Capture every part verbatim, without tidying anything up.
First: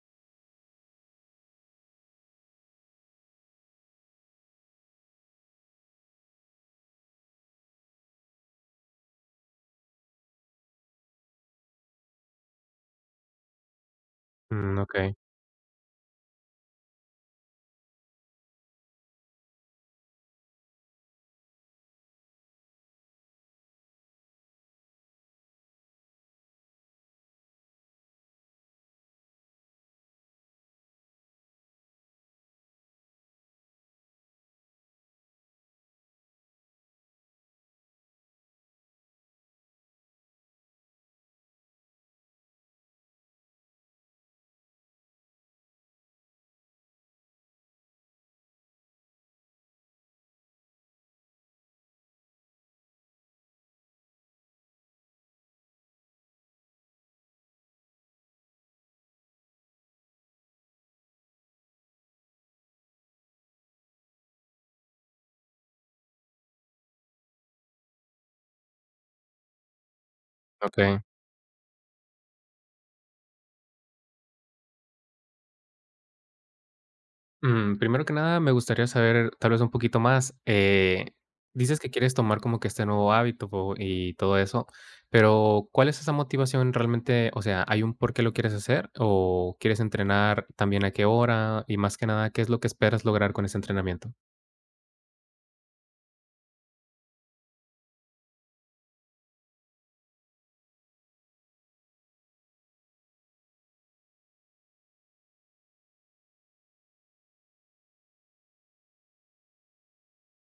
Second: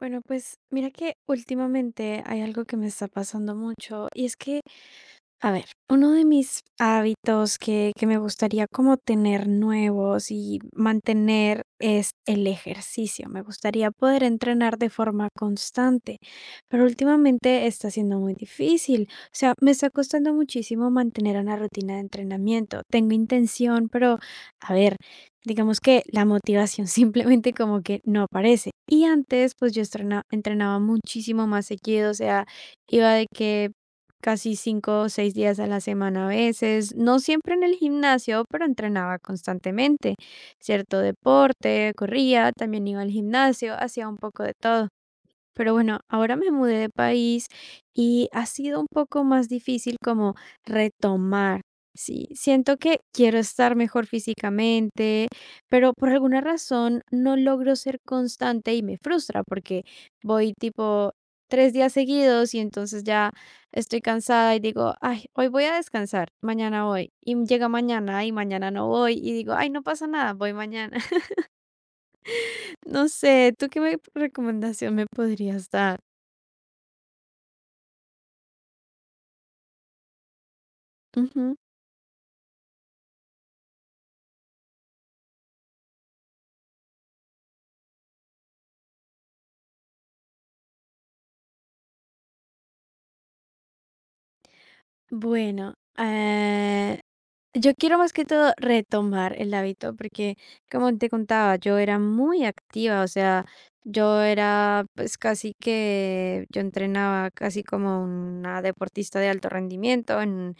Bueno, pues mira que últimamente hay algo que me está pasando mucho y es que a ver, uno de mis hábitos que, que me gustaría como tener nuevos y mantener es el ejercicio. Me gustaría poder entrenar Mm, de okey, forma constante, pero últimamente está siendo muy difícil. O sea, me está costando muchísimo mantener una rutina de entrenamiento. Tengo intención, pero a ver, digamos que la motivación simplemente como que no aparece. Y antes, pues yo estrena- entrenaba muchísimo más seguido, o sea, iba de que casi cinco o seis días a la semana a veces, no siempre en el gimnasio, pero entrenaba constantemente, cierto deporte, corría, también iba al gimnasio, hacía un poco de todo. Pero bueno, ahora me mudé de país y ha sido un poco más difícil como retomar. Sí, siento que quiero estar mejor físicamente, pero por alguna razón no logro ser constante y me frustra porque voy tipo tres días seguidos y entonces ya estoy cansada y digo, ay, hoy voy a descansar, mañana voy. Y llega mañana y mañana no voy y digo, ay, no pasa nada, voy mañana. okey. No sé, ¿tú qué me- recomendación me podrías dar? Mm, primero que nada, me gustaría saber, tal vez, un poquito más, eh, Ujú. Dices que quieres tomar como que este nuevo hábito po y todo eso, pero, ¿cuál es esa motivación realmente? O sea, ¿hay un por qué lo quieres hacer o quieres entrenar también a qué hora? Y más que nada, ¿qué es lo que esperas lograr con ese entrenamiento? Bueno, eh, yo quiero más que todo retomar el hábito porque, como te contaba, yo era muy activa, o sea, yo era pues casi que, yo entrenaba casi como una deportista de alto rendimiento en,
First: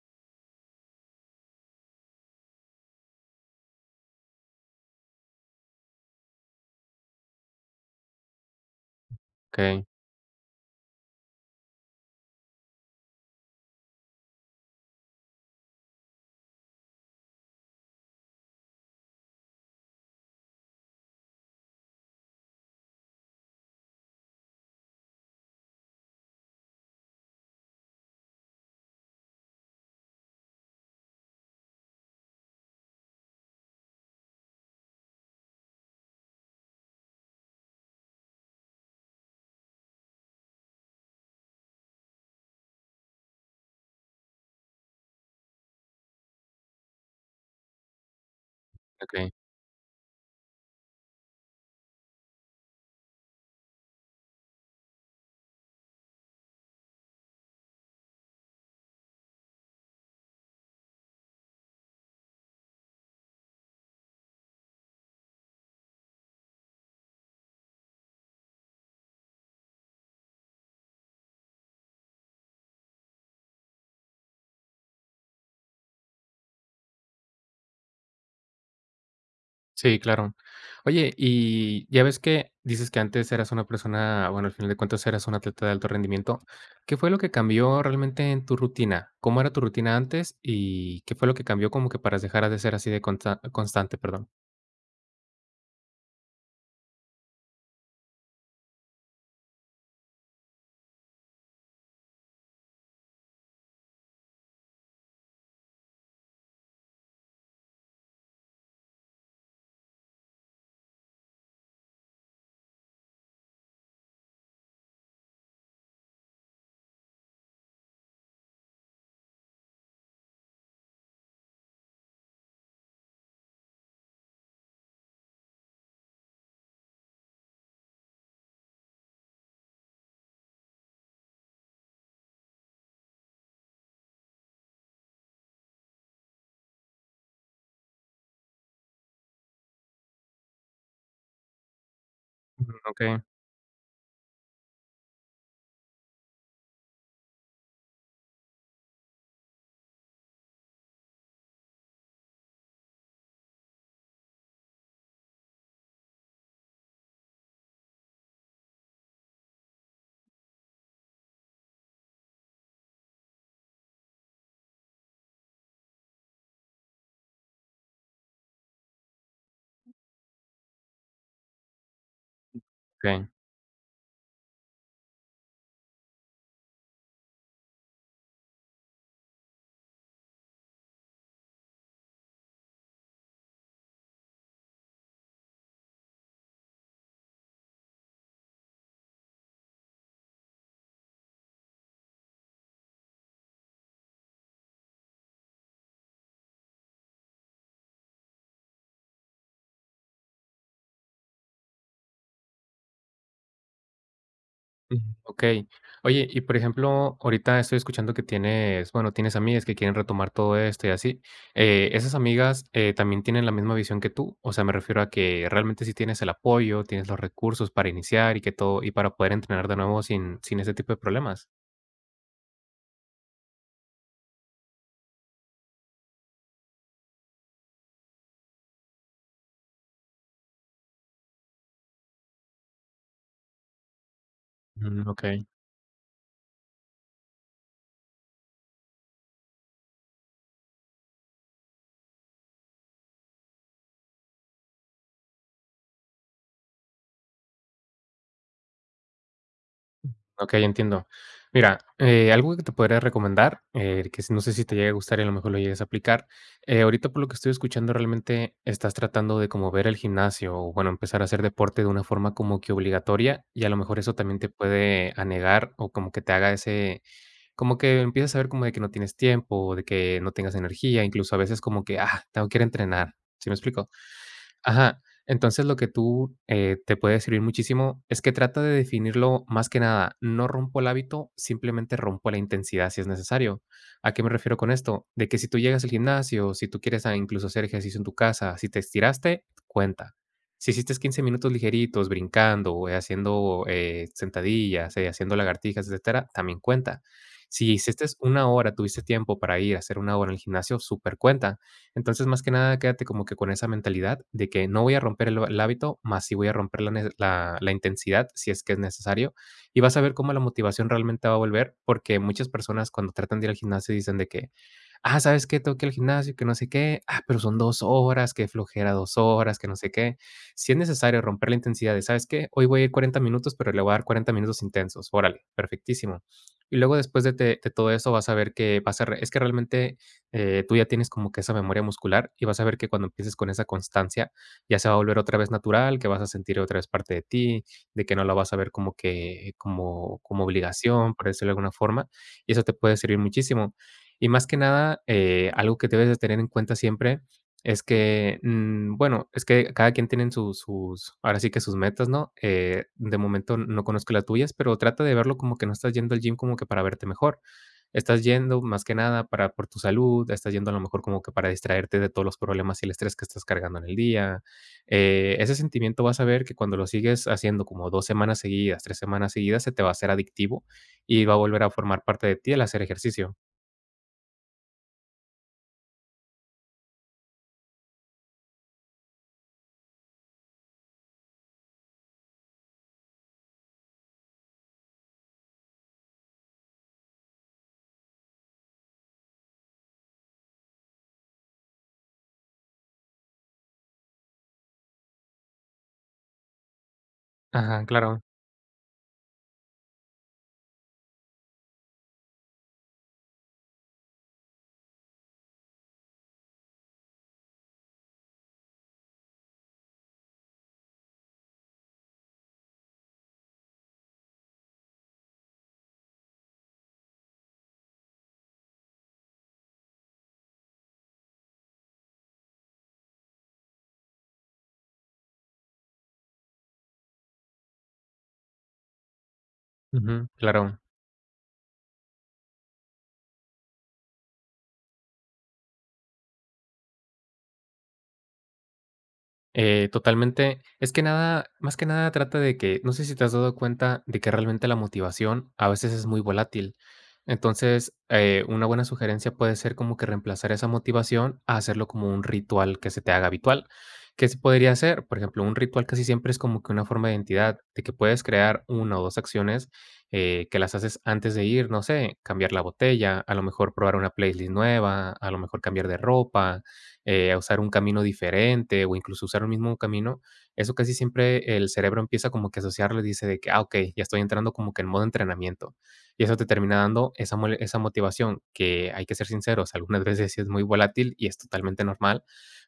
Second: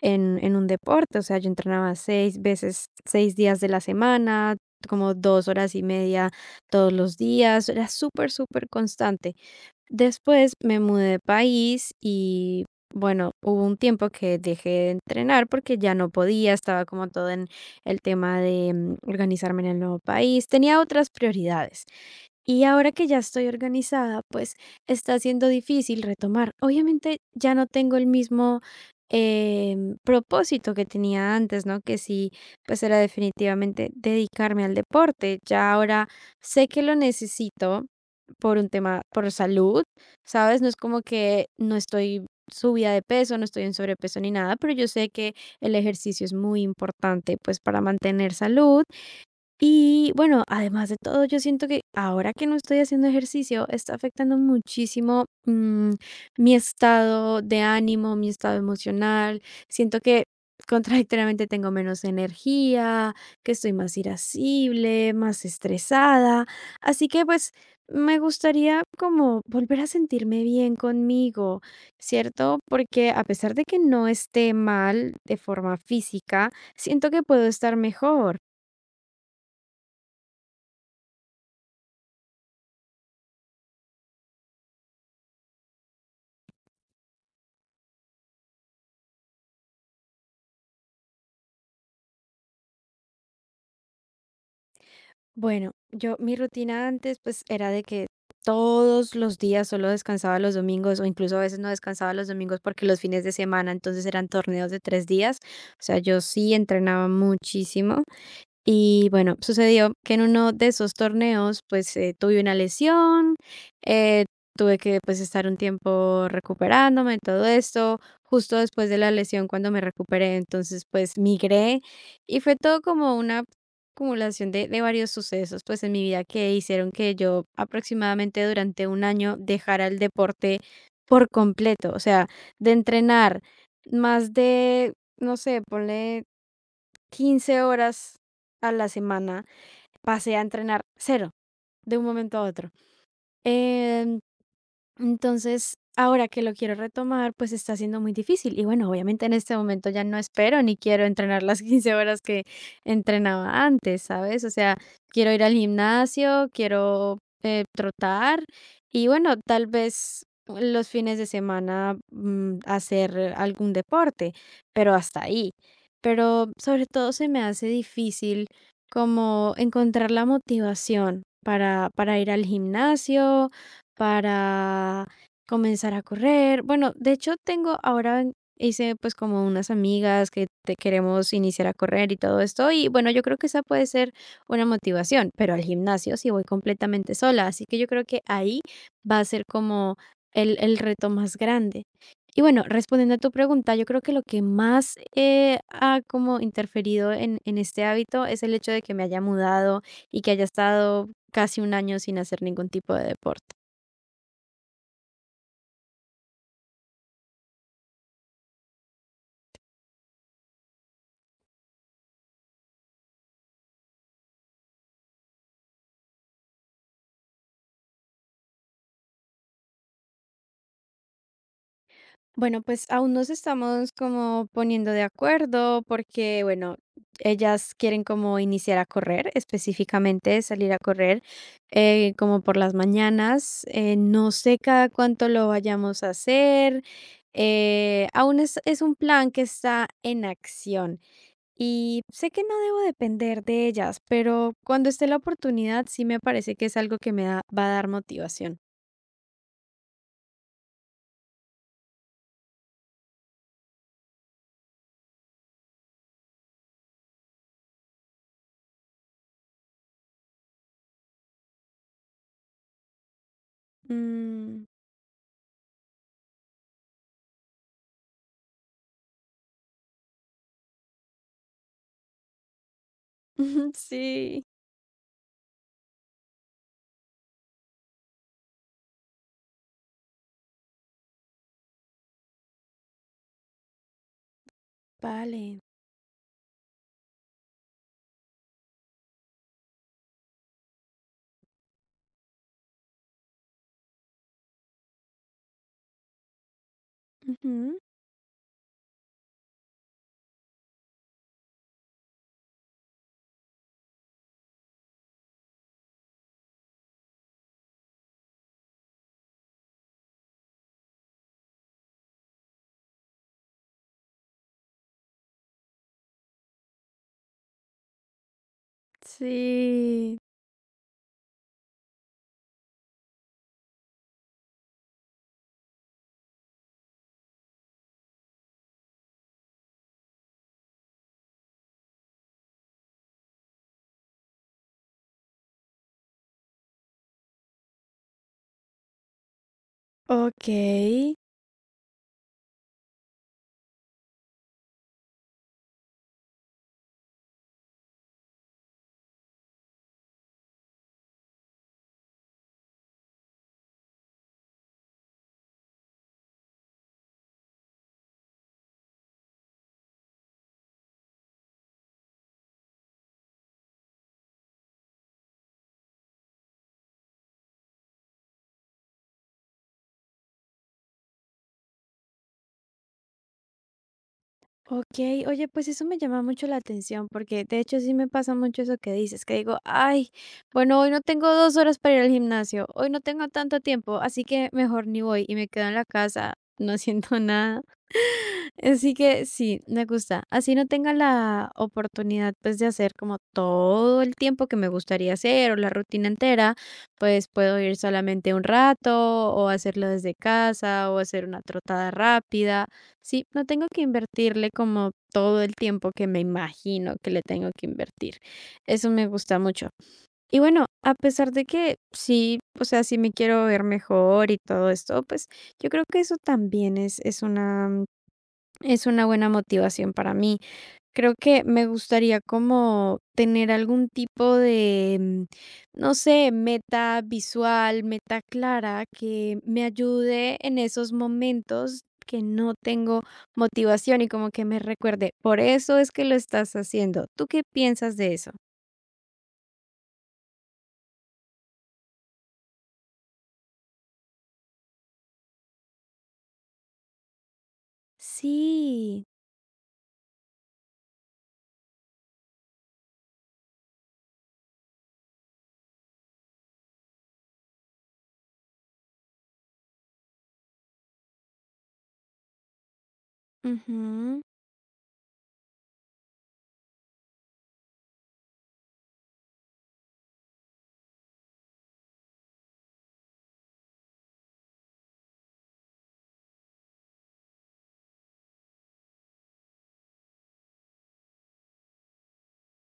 en, en un deporte, o sea, yo entrenaba seis veces, seis días de la semana, como dos horas y media todos los días, era súper, súper constante. Okey, Después me mudé de país y bueno, hubo un tiempo que dejé de entrenar porque ya no podía, estaba como todo en el tema de mm, organizarme en el nuevo país, tenía otras prioridades. Y ahora que ya estoy organizada, pues está siendo difícil retomar. Obviamente ya no tengo el mismo em, propósito que tenía antes, ¿no? Que sí, pues era definitivamente dedicarme al deporte. Ya ahora sé que lo necesito por un tema, por salud, ¿sabes? No es como que no estoy subida de peso, no estoy en sobrepeso ni nada, pero yo sé que el ejercicio es muy importante, pues para mantener salud okey. y bueno, además de todo, yo siento que ahora que no estoy haciendo ejercicio, está afectando muchísimo, mm, mi estado de ánimo, mi estado emocional. Siento que contradictoriamente tengo menos energía, que estoy más irascible, más estresada. Así que pues me gustaría como volver a sentirme bien conmigo, ¿cierto? Porque a pesar de que no esté mal de forma física, siento que puedo estar mejor. Sí, claro. Oye, y ya ves que dices que antes eras una persona, bueno, al final de cuentas eras un atleta de alto rendimiento. ¿Qué fue lo que cambió realmente en tu rutina? ¿Cómo era tu rutina antes y qué fue lo que cambió como que para dejar de ser así de consta- constante, perdón? Bueno, yo mi rutina antes pues era de que todos los días solo descansaba los domingos o incluso a veces no descansaba los domingos porque los fines de semana entonces eran torneos de tres días. O sea, yo sí entrenaba muchísimo. Y bueno, sucedió que en uno de esos torneos, pues eh, tuve una lesión, eh, tuve que pues estar un tiempo recuperándome, todo esto, justo después de la lesión cuando me recuperé, entonces pues migré y fue todo como una acumulación de, de varios sucesos pues en mi vida que hicieron que yo aproximadamente durante un año dejara el deporte por completo, o sea, de entrenar más de, no sé, ponle quince horas a la semana pasé a entrenar cero de un momento a otro. Ok, Em, entonces, ahora que lo quiero retomar, pues está siendo muy difícil. Y bueno, obviamente en este momento ya no espero ni quiero entrenar las quince horas que entrenaba antes, ¿sabes? O sea, quiero ir al gimnasio, quiero eh, trotar y bueno, tal vez los fines de semana mm, hacer algún deporte, pero hasta ahí. Pero sobre todo se me hace difícil como encontrar la motivación para, para ir al ok. gimnasio para comenzar a correr. Bueno, de hecho tengo ahora en- hice pues como unas amigas que te queremos iniciar a correr y todo esto y bueno, yo creo que esa puede ser una motivación, pero al gimnasio sí voy completamente sola, así que yo creo que ahí va a ser como el, el reto más grande. Y bueno, respondiendo a tu pregunta, yo creo que lo que más eh, ha como interferido en, en este hábito es el hecho de que me haya mudado y que haya estado casi un año sin hacer ningún tipo de deporte. Ujú, okey. Oye, y por ejemplo, ahorita estoy escuchando que tienes, bueno, tienes amigas que quieren retomar todo esto y así, eh, ¿esas amigas, eh, también tienen la misma visión que tú? O sea, me refiero a que realmente sí tienes el apoyo, tienes los recursos para iniciar y que todo y para poder entrenar de nuevo sin sin ese tipo de problemas. Bueno, pues aún nos estamos como poniendo de acuerdo porque, bueno, ellas quieren como iniciar a correr, específicamente salir a correr eh, como por las mañanas. Eh, no sé cada Mm, cuánto okey. lo vayamos a hacer. Eh, aún es, es un plan que está en acción y sé que no debo depender de ellas, pero cuando esté la oportunidad sí me parece que es algo que me da- va a dar motivación. Ok, entiendo. Mira, eh, algo que te podría recomendar, eh, que si- no sé si te llegue a gustar y a lo mejor lo llegues a aplicar. Eh, ahorita por lo que estoy escuchando, realmente estás tratando de como ver el gimnasio o, bueno, empezar a hacer deporte de una forma como que obligatoria, y a lo mejor eso también te Mm, puede anegar o como que te haga ese como que empiezas a ver como de que no tienes tiempo, o de que no tengas energía, incluso a veces como que: "Ah, tengo que ir a entrenar", ¿sí me explico? sí, Ajá. Entonces, lo que tú, eh, te puede servir muchísimo es que trata de definirlo más que nada, no rompo el hábito, simplemente rompo la intensidad si es necesario. ¿A qué me refiero con esto? De que si tú vale. llegas al gimnasio, si tú quieres, ah, incluso hacer ejercicio en tu casa, si te estiraste, cuenta. Si hiciste quince minutos ligeritos, brincando, eh, haciendo, eh, sentadillas, eh, haciendo lagartijas, etcétera, también cuenta. Si Ujú, hiciste una hora, tuviste tiempo para ir a hacer una hora en el gimnasio, súper cuenta. Entonces, más que nada, quédate como que con esa mentalidad de que no voy a romper el, el hábito, más si voy a romper la, ne- la- la intensidad si es que es necesario. Y vas a ver cómo la motivación realmente va a volver, porque muchas personas cuando tratan de ir al gimnasio dicen de que, ah, ¿sabes qué? Tengo que ir al gimnasio, que no sé qué, ah, pero son dos horas, que flojera dos horas, que no sé qué. sí. Si es necesario romper la intensidad de, ¿sabes qué? Hoy voy a ir cuarenta minutos, pero le voy a dar cuarenta minutos intensos. Órale, perfectísimo. Y luego después de, te- de todo eso vas a ver que vas a re- es que realmente eh, tú ya tienes como que esa memoria muscular y vas a ver que cuando empieces con esa constancia ya se va a volver otra vez natural, que vas a sentir otra vez parte de ti, de que no la vas a ver como que como, como Okey, obligación, por decirlo de alguna forma, y eso te puede servir muchísimo. Y más que nada, eh, algo que debes de tener en cuenta siempre es que, mm, bueno, es que cada quien tiene sus, sus, ahora sí que sus metas, ¿no? Eh, de momento no conozco las tuyas, pero trata de verlo como que no estás yendo al gym como que para verte mejor. Estás yendo más que nada para por tu salud, estás yendo a lo mejor como que para distraerte de todos los problemas y el estrés que estás cargando en el día. Eh, ese sentimiento vas a ver que cuando lo sigues haciendo como dos semanas seguidas, tres semanas seguidas, se te va a hacer adictivo y va a volver a formar parte de ti el hacer ejercicio. okey. Oye, pues eso me llama mucho la atención, porque de hecho sí me pasa mucho eso que dices, que digo: "Ay, bueno, hoy no tengo dos horas para ir al gimnasio, hoy no tengo tanto tiempo, así que mejor ni voy", y me quedo en la casa no haciendo nada. Así que sí, me gusta. Así no tenga la oportunidad, pues, de hacer como todo el tiempo que me gustaría hacer o la rutina entera, pues, puedo ir Ajá, claro. solamente un rato o hacerlo desde casa o hacer una trotada rápida. Sí, no tengo que invertirle como todo el tiempo que me imagino que le tengo que invertir. Eso me gusta mucho. Y bueno, a pesar de que sí, o sea, sí me quiero ver mejor y todo esto, pues, yo creo que eso también es es una es una buena motivación para mí. Creo que me gustaría como tener algún tipo de, mm, no sé, meta visual, meta clara que me Ujú, ayude en claro. esos momentos que no tengo motivación y como que me recuerde, por eso es que lo estás haciendo. ¿Tú qué piensas de eso? Eh, totalmente. Es que nada más que nada trata de que no sé si te has dado cuenta de que realmente la motivación a veces es muy volátil. Entonces, eh, una buena Sí. sugerencia puede ser como que reemplazar esa motivación a hacerlo como un ritual que se te haga habitual. ¿Qué se podría hacer? Por ejemplo, un ritual casi siempre es como que una forma de identidad, de que puedes crear una o dos acciones eh, que las haces antes de ir, no sé, cambiar la botella, a lo mejor probar una Ujú. playlist nueva, a lo mejor cambiar de ropa, eh, a usar un camino diferente o incluso usar el mismo camino, eso casi siempre el cerebro empieza como que a asociarlo y dice de que, ah, ok, ya estoy entrando como que en modo entrenamiento. Y eso te termina dando esa, mole- esa motivación que hay que ser sinceros, algunas veces sí es muy volátil y es totalmente normal,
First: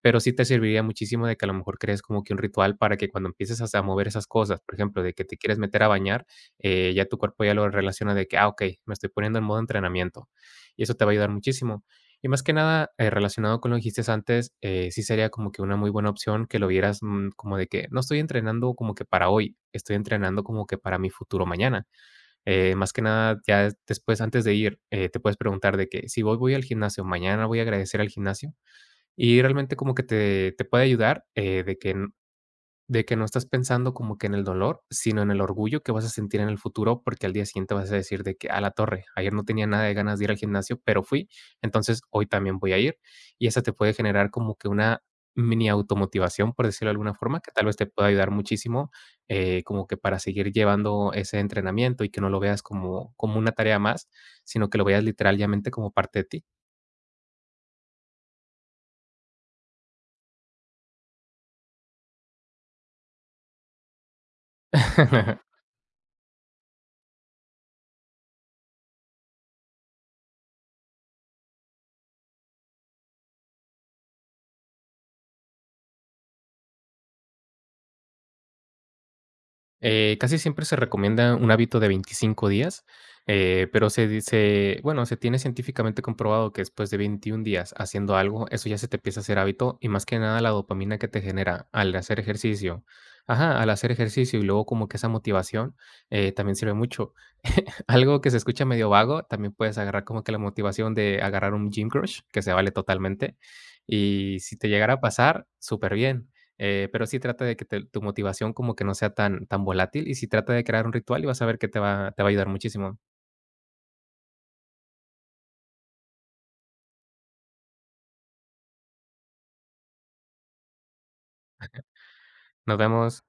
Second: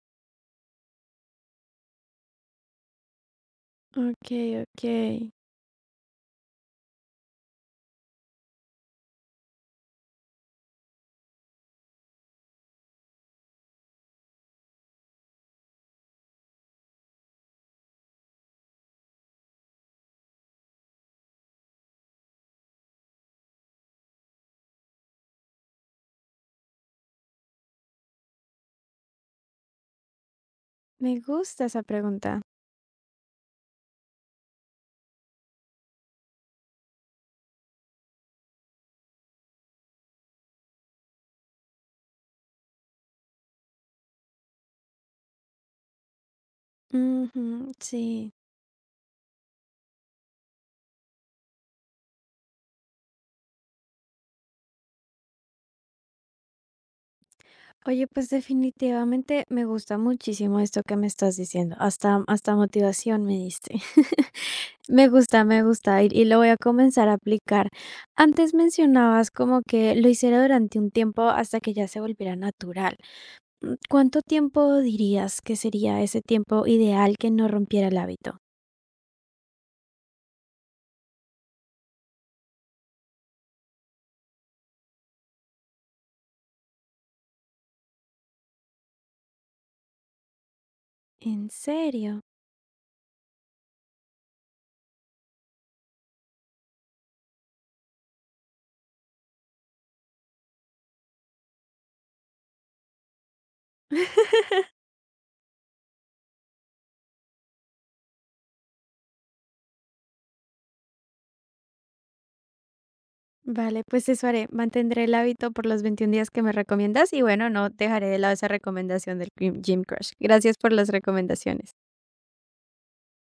pero sí te serviría muchísimo de que a lo mejor crees como que un ritual para que cuando empieces hasta a mover esas Ok, cosas, por ok. ejemplo, de que te quieres meter a bañar, eh, ya tu cuerpo ya lo relaciona de que, ah, ok, me estoy poniendo en modo entrenamiento. Y eso te va a ayudar muchísimo. Y más que nada, eh, relacionado con lo que dijiste antes, eh, sí sería como que una muy buena opción que lo vieras mm, como de que no estoy entrenando como que para hoy, estoy entrenando como que para mi futuro mañana. Eh, más que nada, ya es- después, antes de ir, eh, te puedes preguntar de que si hoy voy al gimnasio, mañana voy a agradecer al gimnasio. Y realmente como que te, te puede Me ayudar eh, gusta de esa que pregunta. de que no estás pensando como que en el dolor, sino en el orgullo que vas a sentir en el futuro, porque al día siguiente vas a decir de que a la torre, ayer no tenía nada de ganas de ir al gimnasio, pero fui, entonces hoy también voy a ir. Y esa te puede generar como que una mini automotivación, por decirlo de alguna forma, que tal Ujú, vez te pueda ayudar sí. muchísimo, eh, como que para seguir llevando ese entrenamiento y que no lo veas como, como una tarea más, sino que lo veas literalmente como parte de ti. Oye, pues definitivamente me gusta muchísimo esto que me estás diciendo. Hasta, hasta motivación me diste. Me gusta, me gusta y, y lo voy a comenzar a aplicar. Antes mencionabas como que lo hiciera durante un tiempo hasta que ya se volviera natural. Mm, ¿Cuánto tiempo dirías que sería ese tiempo ideal que no rompiera el hábito? Eh, casi siempre se recomienda un hábito de veinticinco días, eh, pero se dice, bueno, se tiene científicamente comprobado que después de veintiún días haciendo algo, eso ya se te empieza a hacer hábito y más que nada la dopamina que te ¿En genera al hacer serio? ejercicio. Ajá, al hacer ejercicio y luego como que esa motivación eh, también sirve mucho. Algo que se escucha medio vago, también puedes agarrar como que la motivación de agarrar un gym crush, que se vale totalmente. Y si te llegara a pasar, súper bien. Eh, pero sí trata de que te tu motivación como que no sea tan tan volátil, y sí trata de crear un ritual, y vas a ver que te va te va a ayudar muchísimo. Vale, pues eso haré. Mantendré el hábito por los veintiún días que me recomiendas y bueno, no dejaré de lado esa recomendación del Gym Gym Crush. Gracias por las recomendaciones. Nos vemos.